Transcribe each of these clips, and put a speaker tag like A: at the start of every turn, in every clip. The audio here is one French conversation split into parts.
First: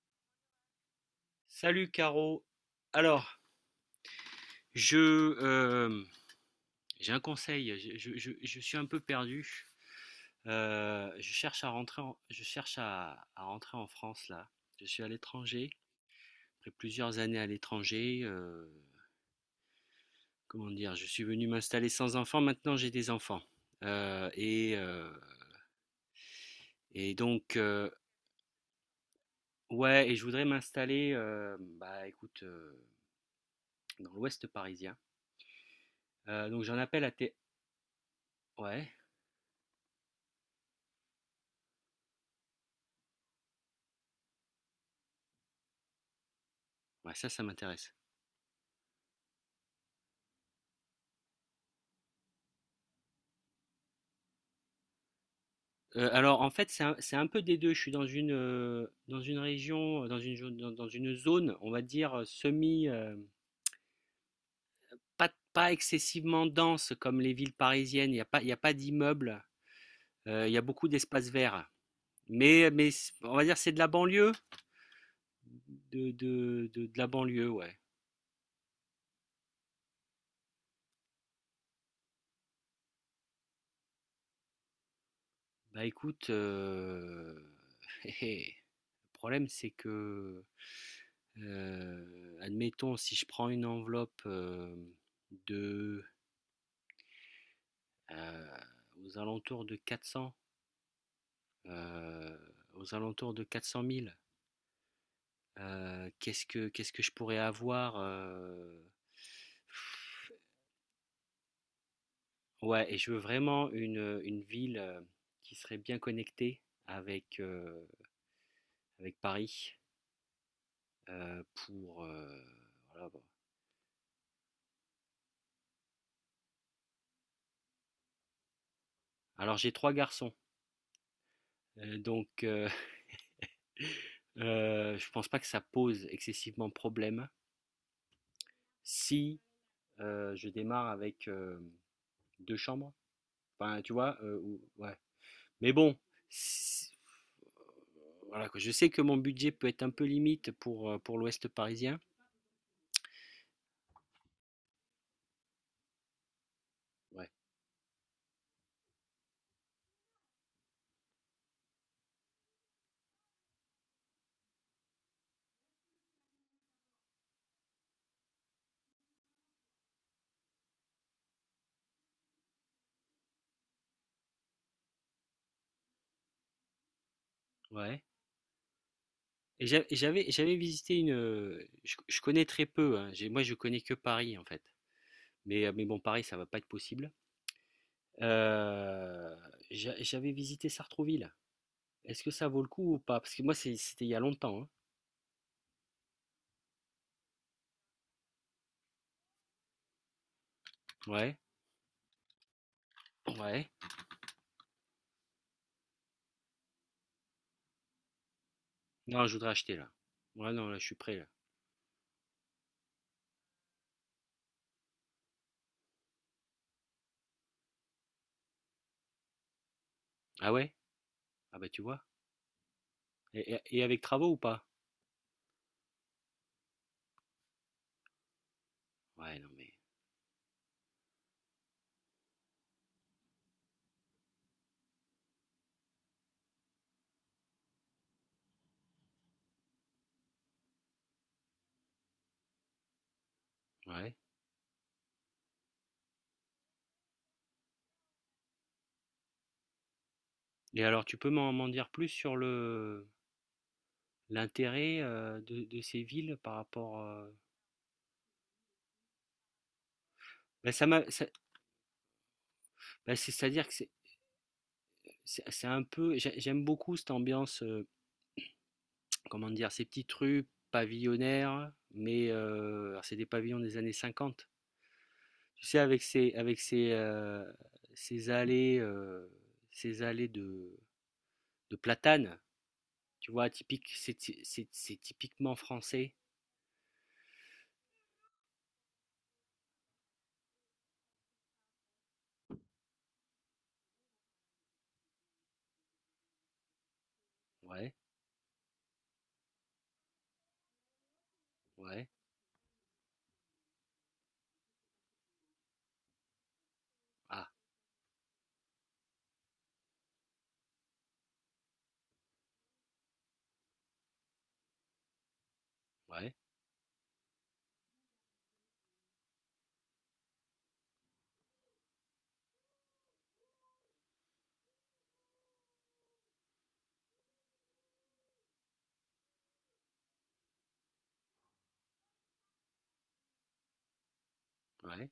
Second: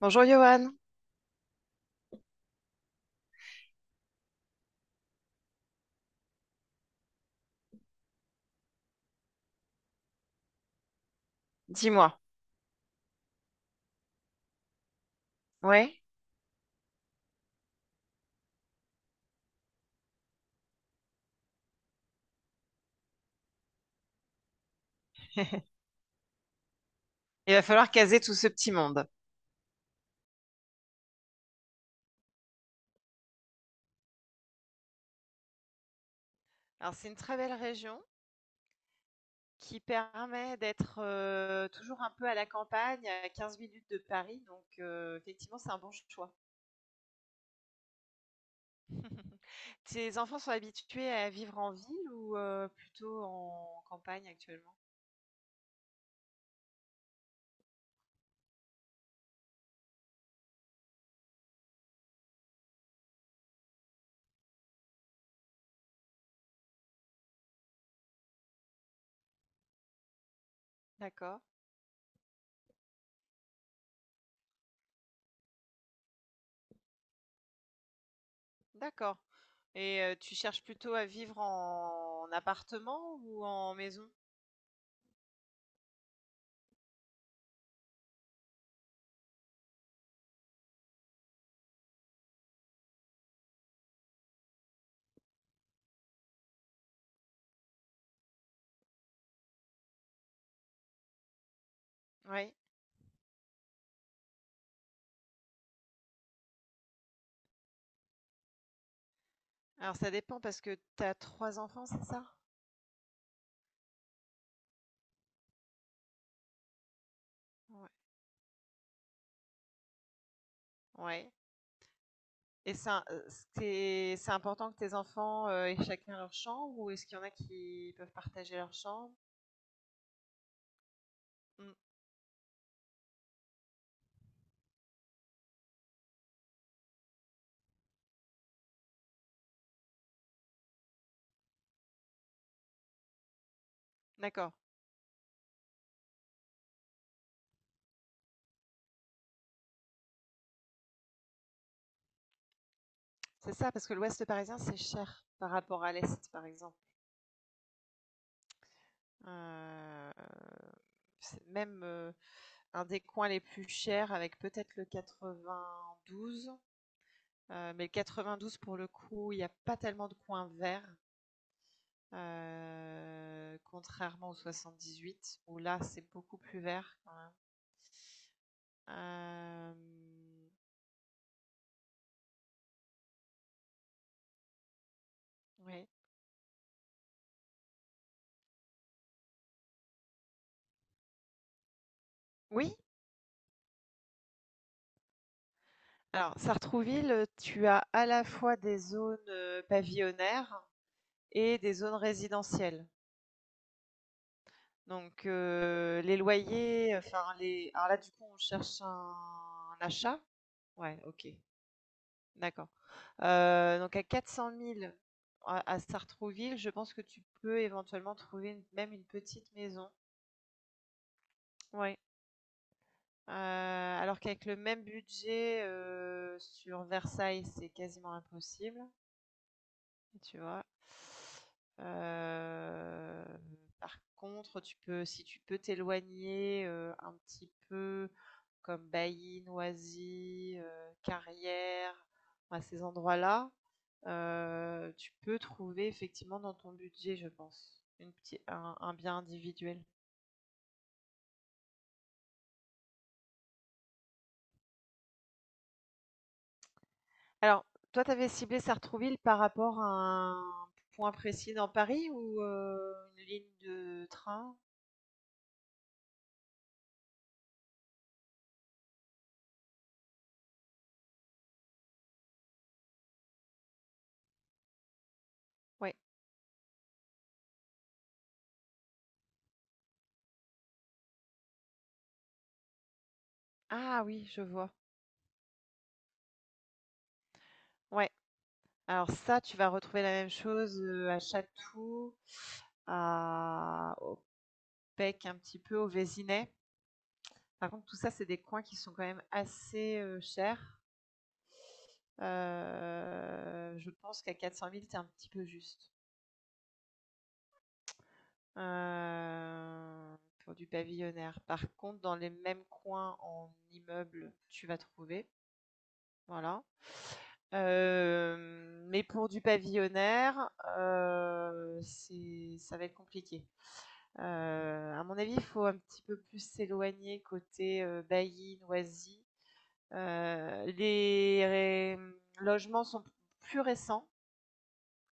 A: Bonjour Johan,
B: Salut, Caro. Alors, je euh, j'ai un conseil. Je suis un peu perdu.
A: dis-moi,
B: Je cherche à rentrer en France là. Je suis à l'étranger.
A: ouais,
B: Après plusieurs années à l'étranger, comment dire, je suis venu m'installer sans enfants. Maintenant, j'ai des enfants. Euh, et euh, et
A: il
B: donc
A: va
B: euh,
A: falloir caser tout ce petit monde.
B: ouais. Et je voudrais m'installer, bah écoute, dans l'Ouest parisien. Donc j'en
A: Alors
B: appelle
A: c'est
B: à
A: une
B: tes.
A: très belle région
B: Ouais.
A: qui permet d'être toujours un peu à la campagne, à 15 minutes de Paris, donc effectivement c'est un bon choix.
B: Ouais, ça m'intéresse.
A: Tes enfants sont habitués à vivre en ville ou plutôt en campagne actuellement?
B: Alors en fait, c'est un peu des 2. Je suis dans une région, dans une zone, on va dire, pas excessivement dense comme les villes parisiennes. Il y a pas d'immeubles, il y a beaucoup d'espaces
A: D'accord,
B: verts. Mais c on va dire, c'est de la banlieue, de la banlieue, ouais.
A: d'accord. Et tu cherches plutôt à vivre en appartement ou en maison?
B: Bah, écoute, le problème, c'est que, admettons, si je prends une enveloppe, hem, de euh, aux alentours de 400, euh,
A: Oui.
B: aux alentours de 400 000. Qu'est-ce que je pourrais avoir.
A: Alors ça dépend parce que tu as trois enfants, c'est ça?
B: Ouais, et je veux vraiment une ville, qui serait bien connectée avec euh,
A: Ouais.
B: avec Paris
A: Ouais.
B: pour
A: Et c'est
B: Voilà, bon.
A: euh, c'est important que tes enfants aient chacun leur chambre ou est-ce qu'il y en a qui peuvent partager leur chambre?
B: Alors j'ai trois garçons,
A: Mm,
B: donc je pense pas que ça pose excessivement problème si je démarre avec deux chambres. Enfin, tu vois,
A: d'accord.
B: ouais. Mais bon, si- voilà. Je sais que mon budget peut être un peu limite pour l'Ouest parisien.
A: C'est ça, parce que l'Ouest parisien, c'est cher par rapport à l'Est, par exemple.
B: Ouais.
A: Euh, c'est même un des coins les plus chers avec peut-être le 92. Mais le 92, pour le coup, il n'y a pas tellement de coins verts, contrairement au 78, où là, c'est beaucoup plus vert.
B: Ouais. Et
A: Euh,
B: j'avais visité une. Je connais très peu, hein. Moi, je connais que Paris en fait. Mais
A: Oui.
B: bon, Paris, ça va pas être possible. Euh, J'avais visité Sartrouville. Est-ce que ça vaut le
A: Oui,
B: coup ou pas? Parce que moi, c'était il y a longtemps, hein.
A: alors Sartrouville, tu as à la fois des zones pavillonnaires
B: Ouais.
A: et des zones résidentielles.
B: Ouais.
A: Donc les loyers, enfin les. Alors là, du coup, on cherche un,
B: Non, je voudrais acheter
A: un
B: là.
A: achat.
B: Ouais, non, là, je suis
A: Ouais,
B: prêt là.
A: ok, d'accord. Donc à 400 000 à Sartrouville, je pense que tu peux éventuellement trouver même une petite maison.
B: Ah ouais? Ah bah, tu
A: Ouais.
B: vois. Et avec
A: Euh, alors
B: travaux ou
A: qu'avec le
B: pas?
A: même budget sur Versailles, c'est quasiment impossible.
B: Ouais, non mais.
A: Tu vois? Heu, Par contre, tu peux si tu peux t'éloigner, un petit peu comme Bailly, Noisy, Carrières, à ces endroits-là,
B: Ouais.
A: tu peux trouver effectivement dans ton budget, je pense, une petit un bien individuel.
B: Et alors, tu peux m'en dire plus sur le l'intérêt, de ces villes par rapport.
A: Alors, toi, tu avais ciblé Sartrouville par rapport à un
B: bah, ça m'a
A: point
B: ça-
A: précis dans Paris ou, une ligne
B: c'est-à-dire que
A: de train?
B: c'est un peu j'aime beaucoup cette ambiance, comment dire, ces petites rues pavillonnaires, mais alors c'est des pavillons des années 50, tu sais,
A: Ouais.
B: avec ces allées de platanes. Tu vois, typique,
A: Ah
B: c'est
A: oui,
B: ty-
A: je vois.
B: c'est typiquement français.
A: Ouais. Alors ça, tu vas retrouver la même chose, à Château, à au Pec, un petit peu, au Vésinet. Par contre,
B: Ouais,
A: tout ça, c'est des coins qui sont quand même assez, chers.
B: ouais.
A: Je pense qu'à 400 000, tu es un petit peu juste,
B: Ah
A: heu, pour du pavillonnaire. Par contre, dans les mêmes coins en immeuble, tu vas trouver,
B: ouais,
A: voilà. Mais pour du pavillonnaire, c'est ça va être compliqué. À mon avis, il faut un petit peu plus s'éloigner côté, Bailli, Noisy. Les mmh, logements sont plus récents,
B: ouais,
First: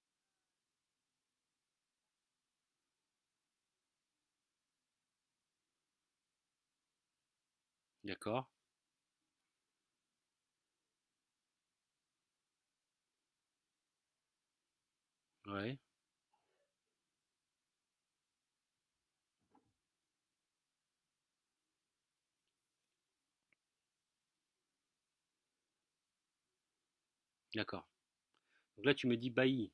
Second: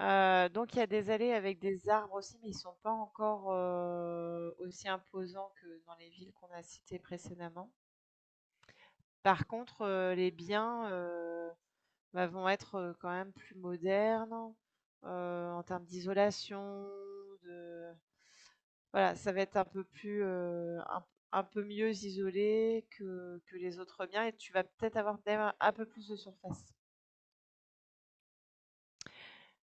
A: donc il y a des allées avec des arbres aussi, mais ils ne sont pas encore, aussi imposants que dans les villes qu'on a citées précédemment.
B: d'accord.
A: Par contre, les biens, bah, vont être, quand même plus modernes, en
B: Ouais.
A: termes d'isolation, de voilà, ça va être un peu plus, un peu mieux isolé que les autres biens et tu vas peut-être avoir même un peu plus de surface.
B: D'accord. Donc là, tu me dis Bailly,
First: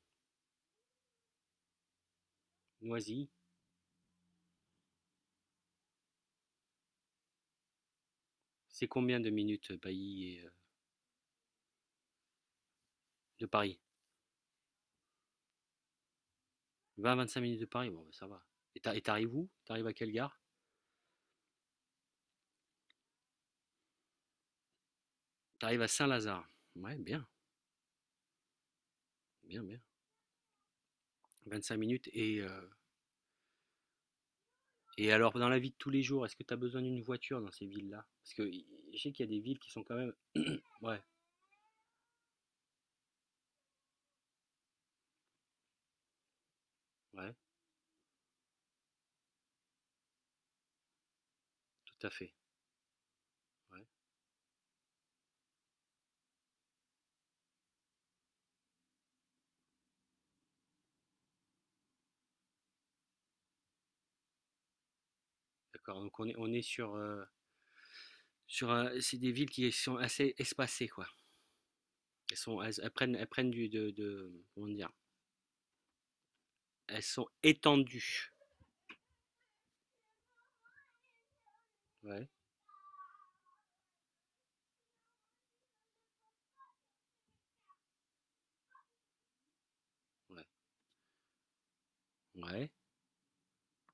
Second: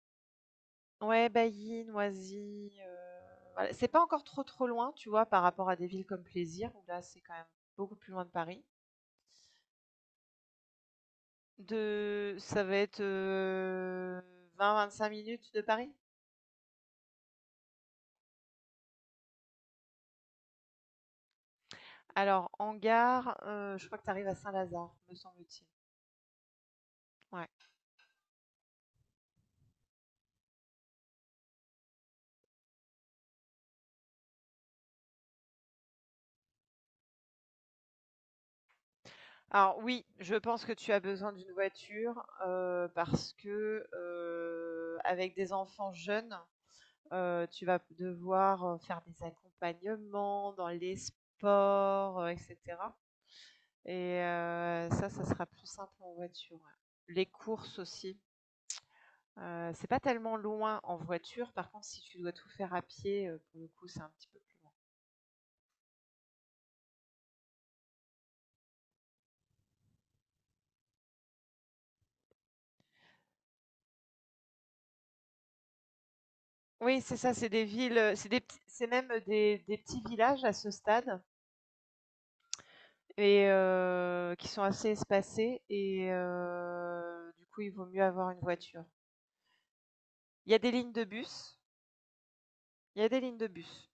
A: Ouais, Bailly, Noisy,
B: Noisy.
A: voilà. C'est pas encore trop, trop loin, tu vois, par rapport à des villes comme Plaisir où là, c'est quand même beaucoup plus loin de Paris.
B: C'est combien de minutes, Bailly
A: De Ça va être,
B: de Paris?
A: 25 minutes de Paris.
B: 20-25 minutes de Paris, bon, bah, ça va. Et t'arrives où? T'arrives à quelle gare?
A: Alors en gare, je crois que tu arrives à Saint-Lazare, me semble-t-il.
B: T'arrives à Saint-Lazare. Ouais, bien,
A: Ouais.
B: bien, bien. 25 minutes. Et alors, dans la vie de tous les jours, est-ce que t'as besoin d'une voiture dans ces villes-là? Parce que je sais qu'il y a des villes qui
A: Alors
B: sont quand
A: oui,
B: même.
A: je pense que tu
B: Ouais,
A: as besoin d'une voiture, parce que, avec des enfants jeunes,
B: ouais,
A: tu vas devoir, faire des accompagnements dans les
B: tout à
A: sports,
B: fait.
A: et cetera
B: Ouais,
A: et ça, ça sera plus simple en voiture, ouais. Les courses aussi, c'est pas tellement loin en voiture, par contre si tu dois tout faire à pied, pour le coup, c'est un petit peu plus loin.
B: d'accord. Donc, on est sur. Sur un- c'est des villes qui sont assez espacées, quoi. Elles prennent du. Comment dire,
A: Oui,
B: elles
A: c'est
B: sont
A: ça, c'est des villes,
B: étendues.
A: c'est même, des petits villages à ce stade
B: Ouais.
A: et qui sont assez espacées et du coup, il vaut mieux avoir une voiture.
B: Ouais.
A: Il y a des lignes de bus
B: Ouais,
A: il y a des lignes de bus.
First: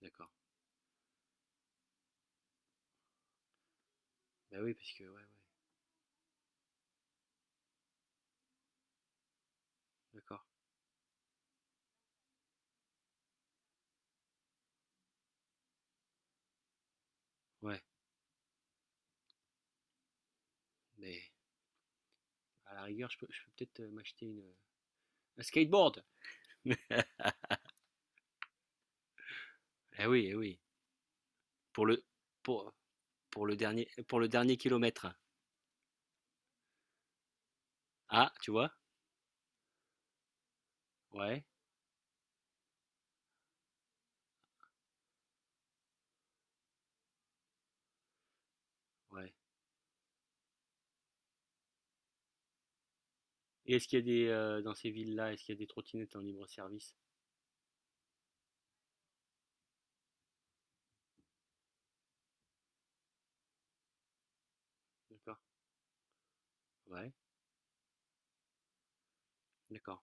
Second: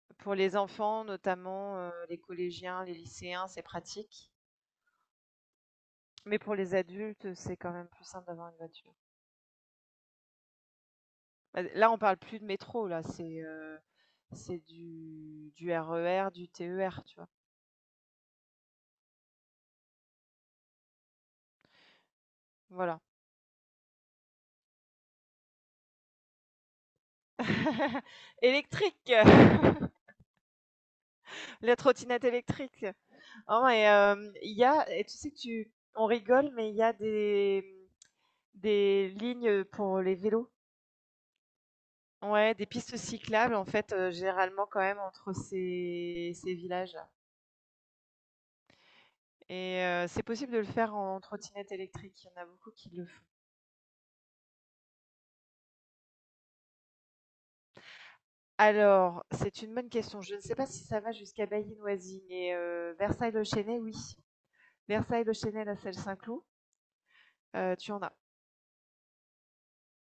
B: d'accord.
A: Pour les enfants notamment, les collégiens, les lycéens, c'est pratique.
B: Bah oui, parce que, ouais, ouais,
A: Mais pour les adultes, c'est quand même plus simple d'avoir une voiture.
B: d'accord.
A: Bah, là, on parle plus de métro là, c'est du RER, du TER, tu vois?
B: Ouais, mais à la
A: Voilà.
B: rigueur, je peux peut-être m'acheter un skateboard.
A: Électrique!
B: Eh oui, eh oui.
A: La
B: Pour le,
A: trottinette
B: pour,
A: électrique! Oh et
B: pour le
A: il
B: dernier
A: y a et
B: kilomètre.
A: tu sais que tu on rigole, mais il y a des
B: Ah, tu vois?
A: des lignes pour les vélos.
B: Ouais,
A: Ouais, des pistes cyclables en fait, généralement quand même entre ces villages-là
B: ouais.
A: et c'est possible de le faire en trottinette électrique, il y en a beaucoup qui le font.
B: Et est-ce qu'il y a des, Dans ces villes-là, est-ce qu'il y a des trottinettes en libre service?
A: Alors, c'est une bonne question. Je ne sais pas si ça va jusqu'à Bailly-Noisy, mais Versailles-le-Chênaie, oui.
B: D'accord.
A: Versailles-le-Chênaie, la Celle-Saint-Cloud,
B: Ouais,
A: tu en as.
B: d'accord.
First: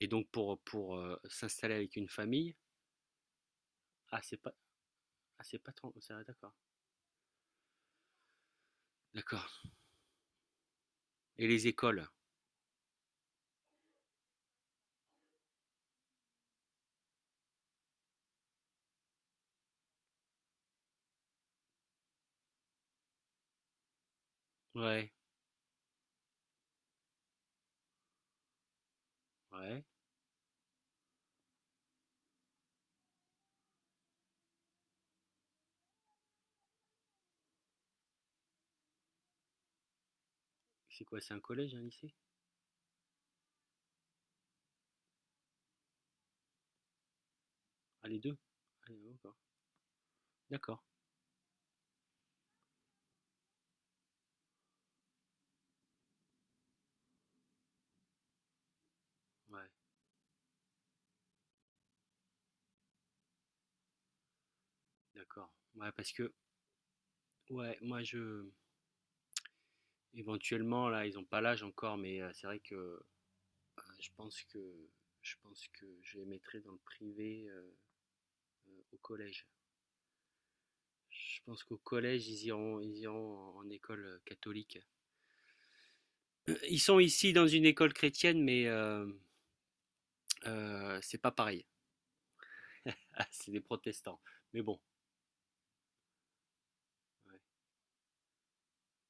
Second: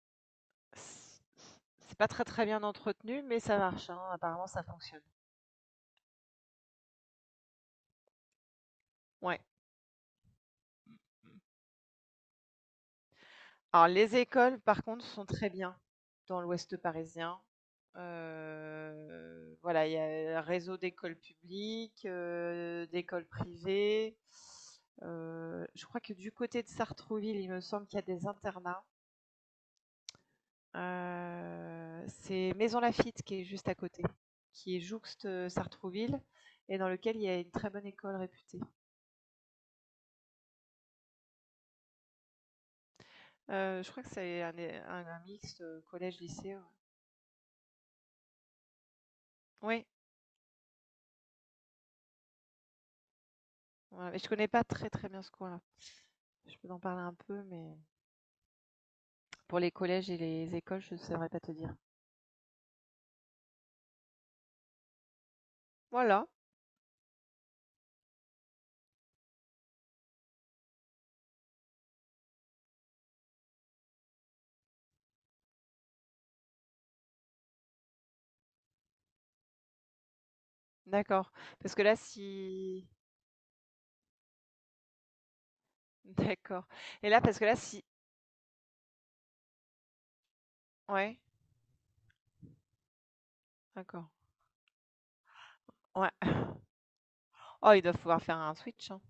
B: Et donc pour s'installer avec
A: C'est
B: une
A: pas très, très
B: famille.
A: bien entretenu, mais ça marche, hein,
B: Ah, c'est
A: apparemment
B: pas,
A: ça fonctionne.
B: ah, c'est pas trop, d'accord.
A: Ouais.
B: D'accord. Et les écoles?
A: Alors les écoles par contre sont très bien dans l'Ouest parisien. Voilà, il y a un réseau d'écoles publiques, d'écoles privées.
B: Ouais,
A: Je crois que du côté de Sartrouville, il me semble qu'il y a des internats.
B: ouais.
A: C'est Maison Laffitte qui est juste à côté, qui est jouxte, Sartrouville et dans lequel il y a une très bonne école réputée.
B: C'est quoi, c'est un collège, un lycée?
A: Je crois que c'est un é un mixte, collège-lycée, ouais.
B: Ah, les 2. Ah, d'accord.
A: Oui,
B: D'accord.
A: ouais, je connais pas très, très bien ce coin-là. Je peux en parler un peu, mais pour
B: Ouais,
A: les collèges et les écoles, je ne saurais pas te dire.
B: d'accord. Ouais, parce
A: Voilà,
B: que, ouais, moi, je. Éventuellement, là, ils n'ont pas l'âge encore, mais c'est vrai que je pense que je pense que je les mettrai dans le privé, au collège.
A: d'accord.
B: Je pense
A: Parce
B: qu'au
A: que là,
B: collège,
A: si...
B: ils iront en école catholique.
A: D'accord.
B: Ils sont
A: Et là,
B: ici
A: parce que
B: dans
A: là,
B: une
A: si...
B: école chrétienne, mais c'est
A: Ouais,
B: pas pareil. Ah, c'est des
A: d'accord.
B: protestants. Mais bon.
A: Ouais.
B: Ouais.
A: Oh, ils doivent pouvoir faire un switch, hein.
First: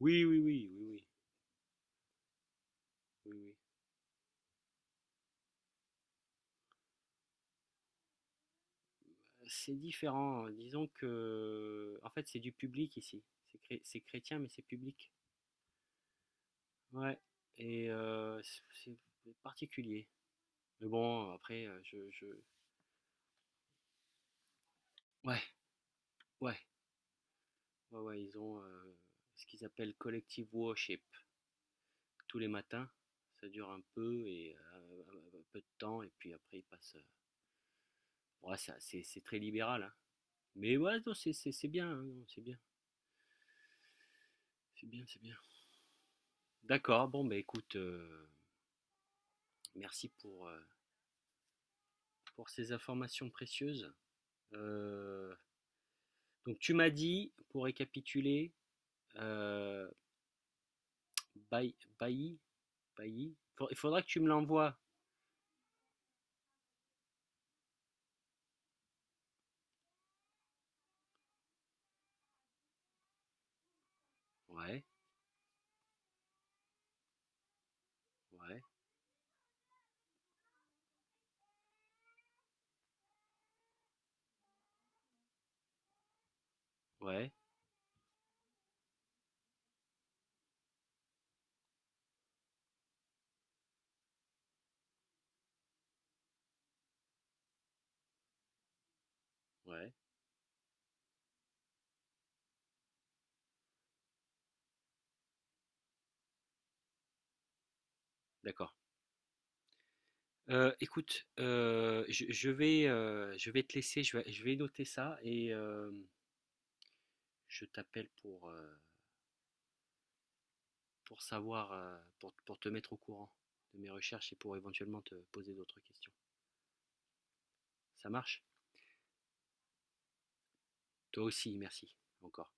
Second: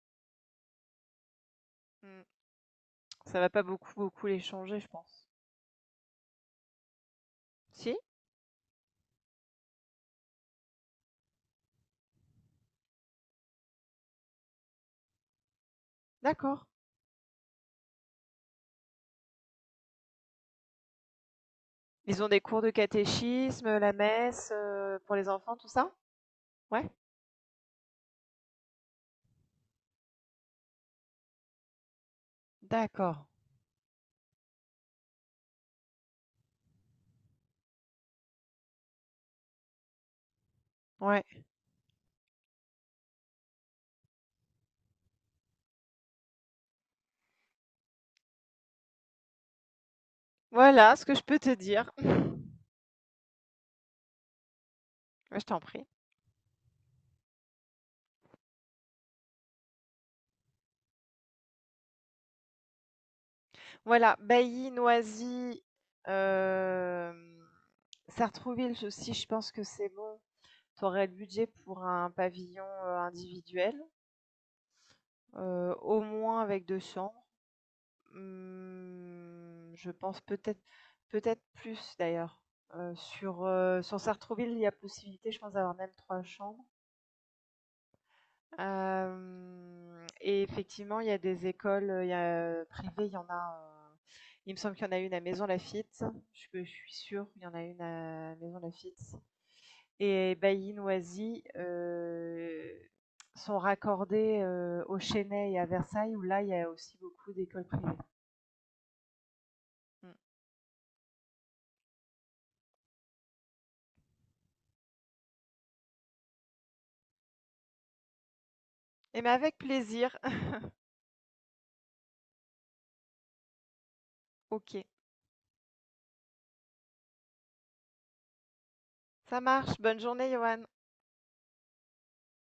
B: Oui, oui, oui, oui, oui,
A: Mm.
B: oui,
A: Ça va
B: oui.
A: pas beaucoup, beaucoup les changer, je pense. Si?
B: C'est différent, hein. Disons que, en fait, c'est du public ici. C'est chrétien, mais c'est public.
A: D'accord.
B: Ouais. Et c'est particulier. Mais bon, après, je,
A: Ils
B: je...
A: ont des cours de catéchisme, la messe, pour les
B: Ouais,
A: enfants, tout ça?
B: ouais,
A: Ouais.
B: ouais, ouais, ils ont ce qu'ils appellent collective worship tous les matins.
A: D'accord.
B: Ça dure un peu et un peu de temps et puis après ils passent. Ouais, ça, c'est très libéral, hein. Mais ouais, non,
A: Ouais.
B: c'est bien, hein, non, c'est bien, c'est bien, c'est bien. D'accord. Bon, bah écoute, merci
A: Voilà ce que je peux te dire.
B: pour ces informations précieuses. Euh,
A: Je t'en prie.
B: donc tu m'as dit, pour récapituler, euh, Bailly, Bailly, Bailly, il faudra que
A: Voilà,
B: tu me
A: Bailly,
B: l'envoies.
A: Noisy, hem, Sartrouville aussi, je pense que c'est bon. Tu aurais le budget pour un pavillon, individuel,
B: Ouais,
A: au moins avec 2 chambres.
B: ouais,
A: Mmh, je pense peut-être plus d'ailleurs, sur Sartrouville, il y a possibilité, je pense, d'avoir même 3 chambres.
B: ouais,
A: Hem Et effectivement, il y a des écoles, il y a, privées, il y en a, heu, il me semble qu'il y en a une à Maisons-Laffitte, je suis sûre, qu'il y en a une à Maisons-Laffitte
B: ouais,
A: et Bailly-Noisy, sont raccordées, au Chesnay et à Versailles où là, il y a aussi beaucoup d'écoles privées.
B: d'accord.
A: Mmh
B: Écoute, je vais te laisser, je vais noter ça et je t'appelle
A: et mais avec plaisir.
B: pour savoir, pour te mettre au courant de mes recherches et pour
A: OK.
B: éventuellement te poser d'autres questions. Ça marche?
A: Ça marche, bonne journée Johan.
B: Toi aussi, merci encore.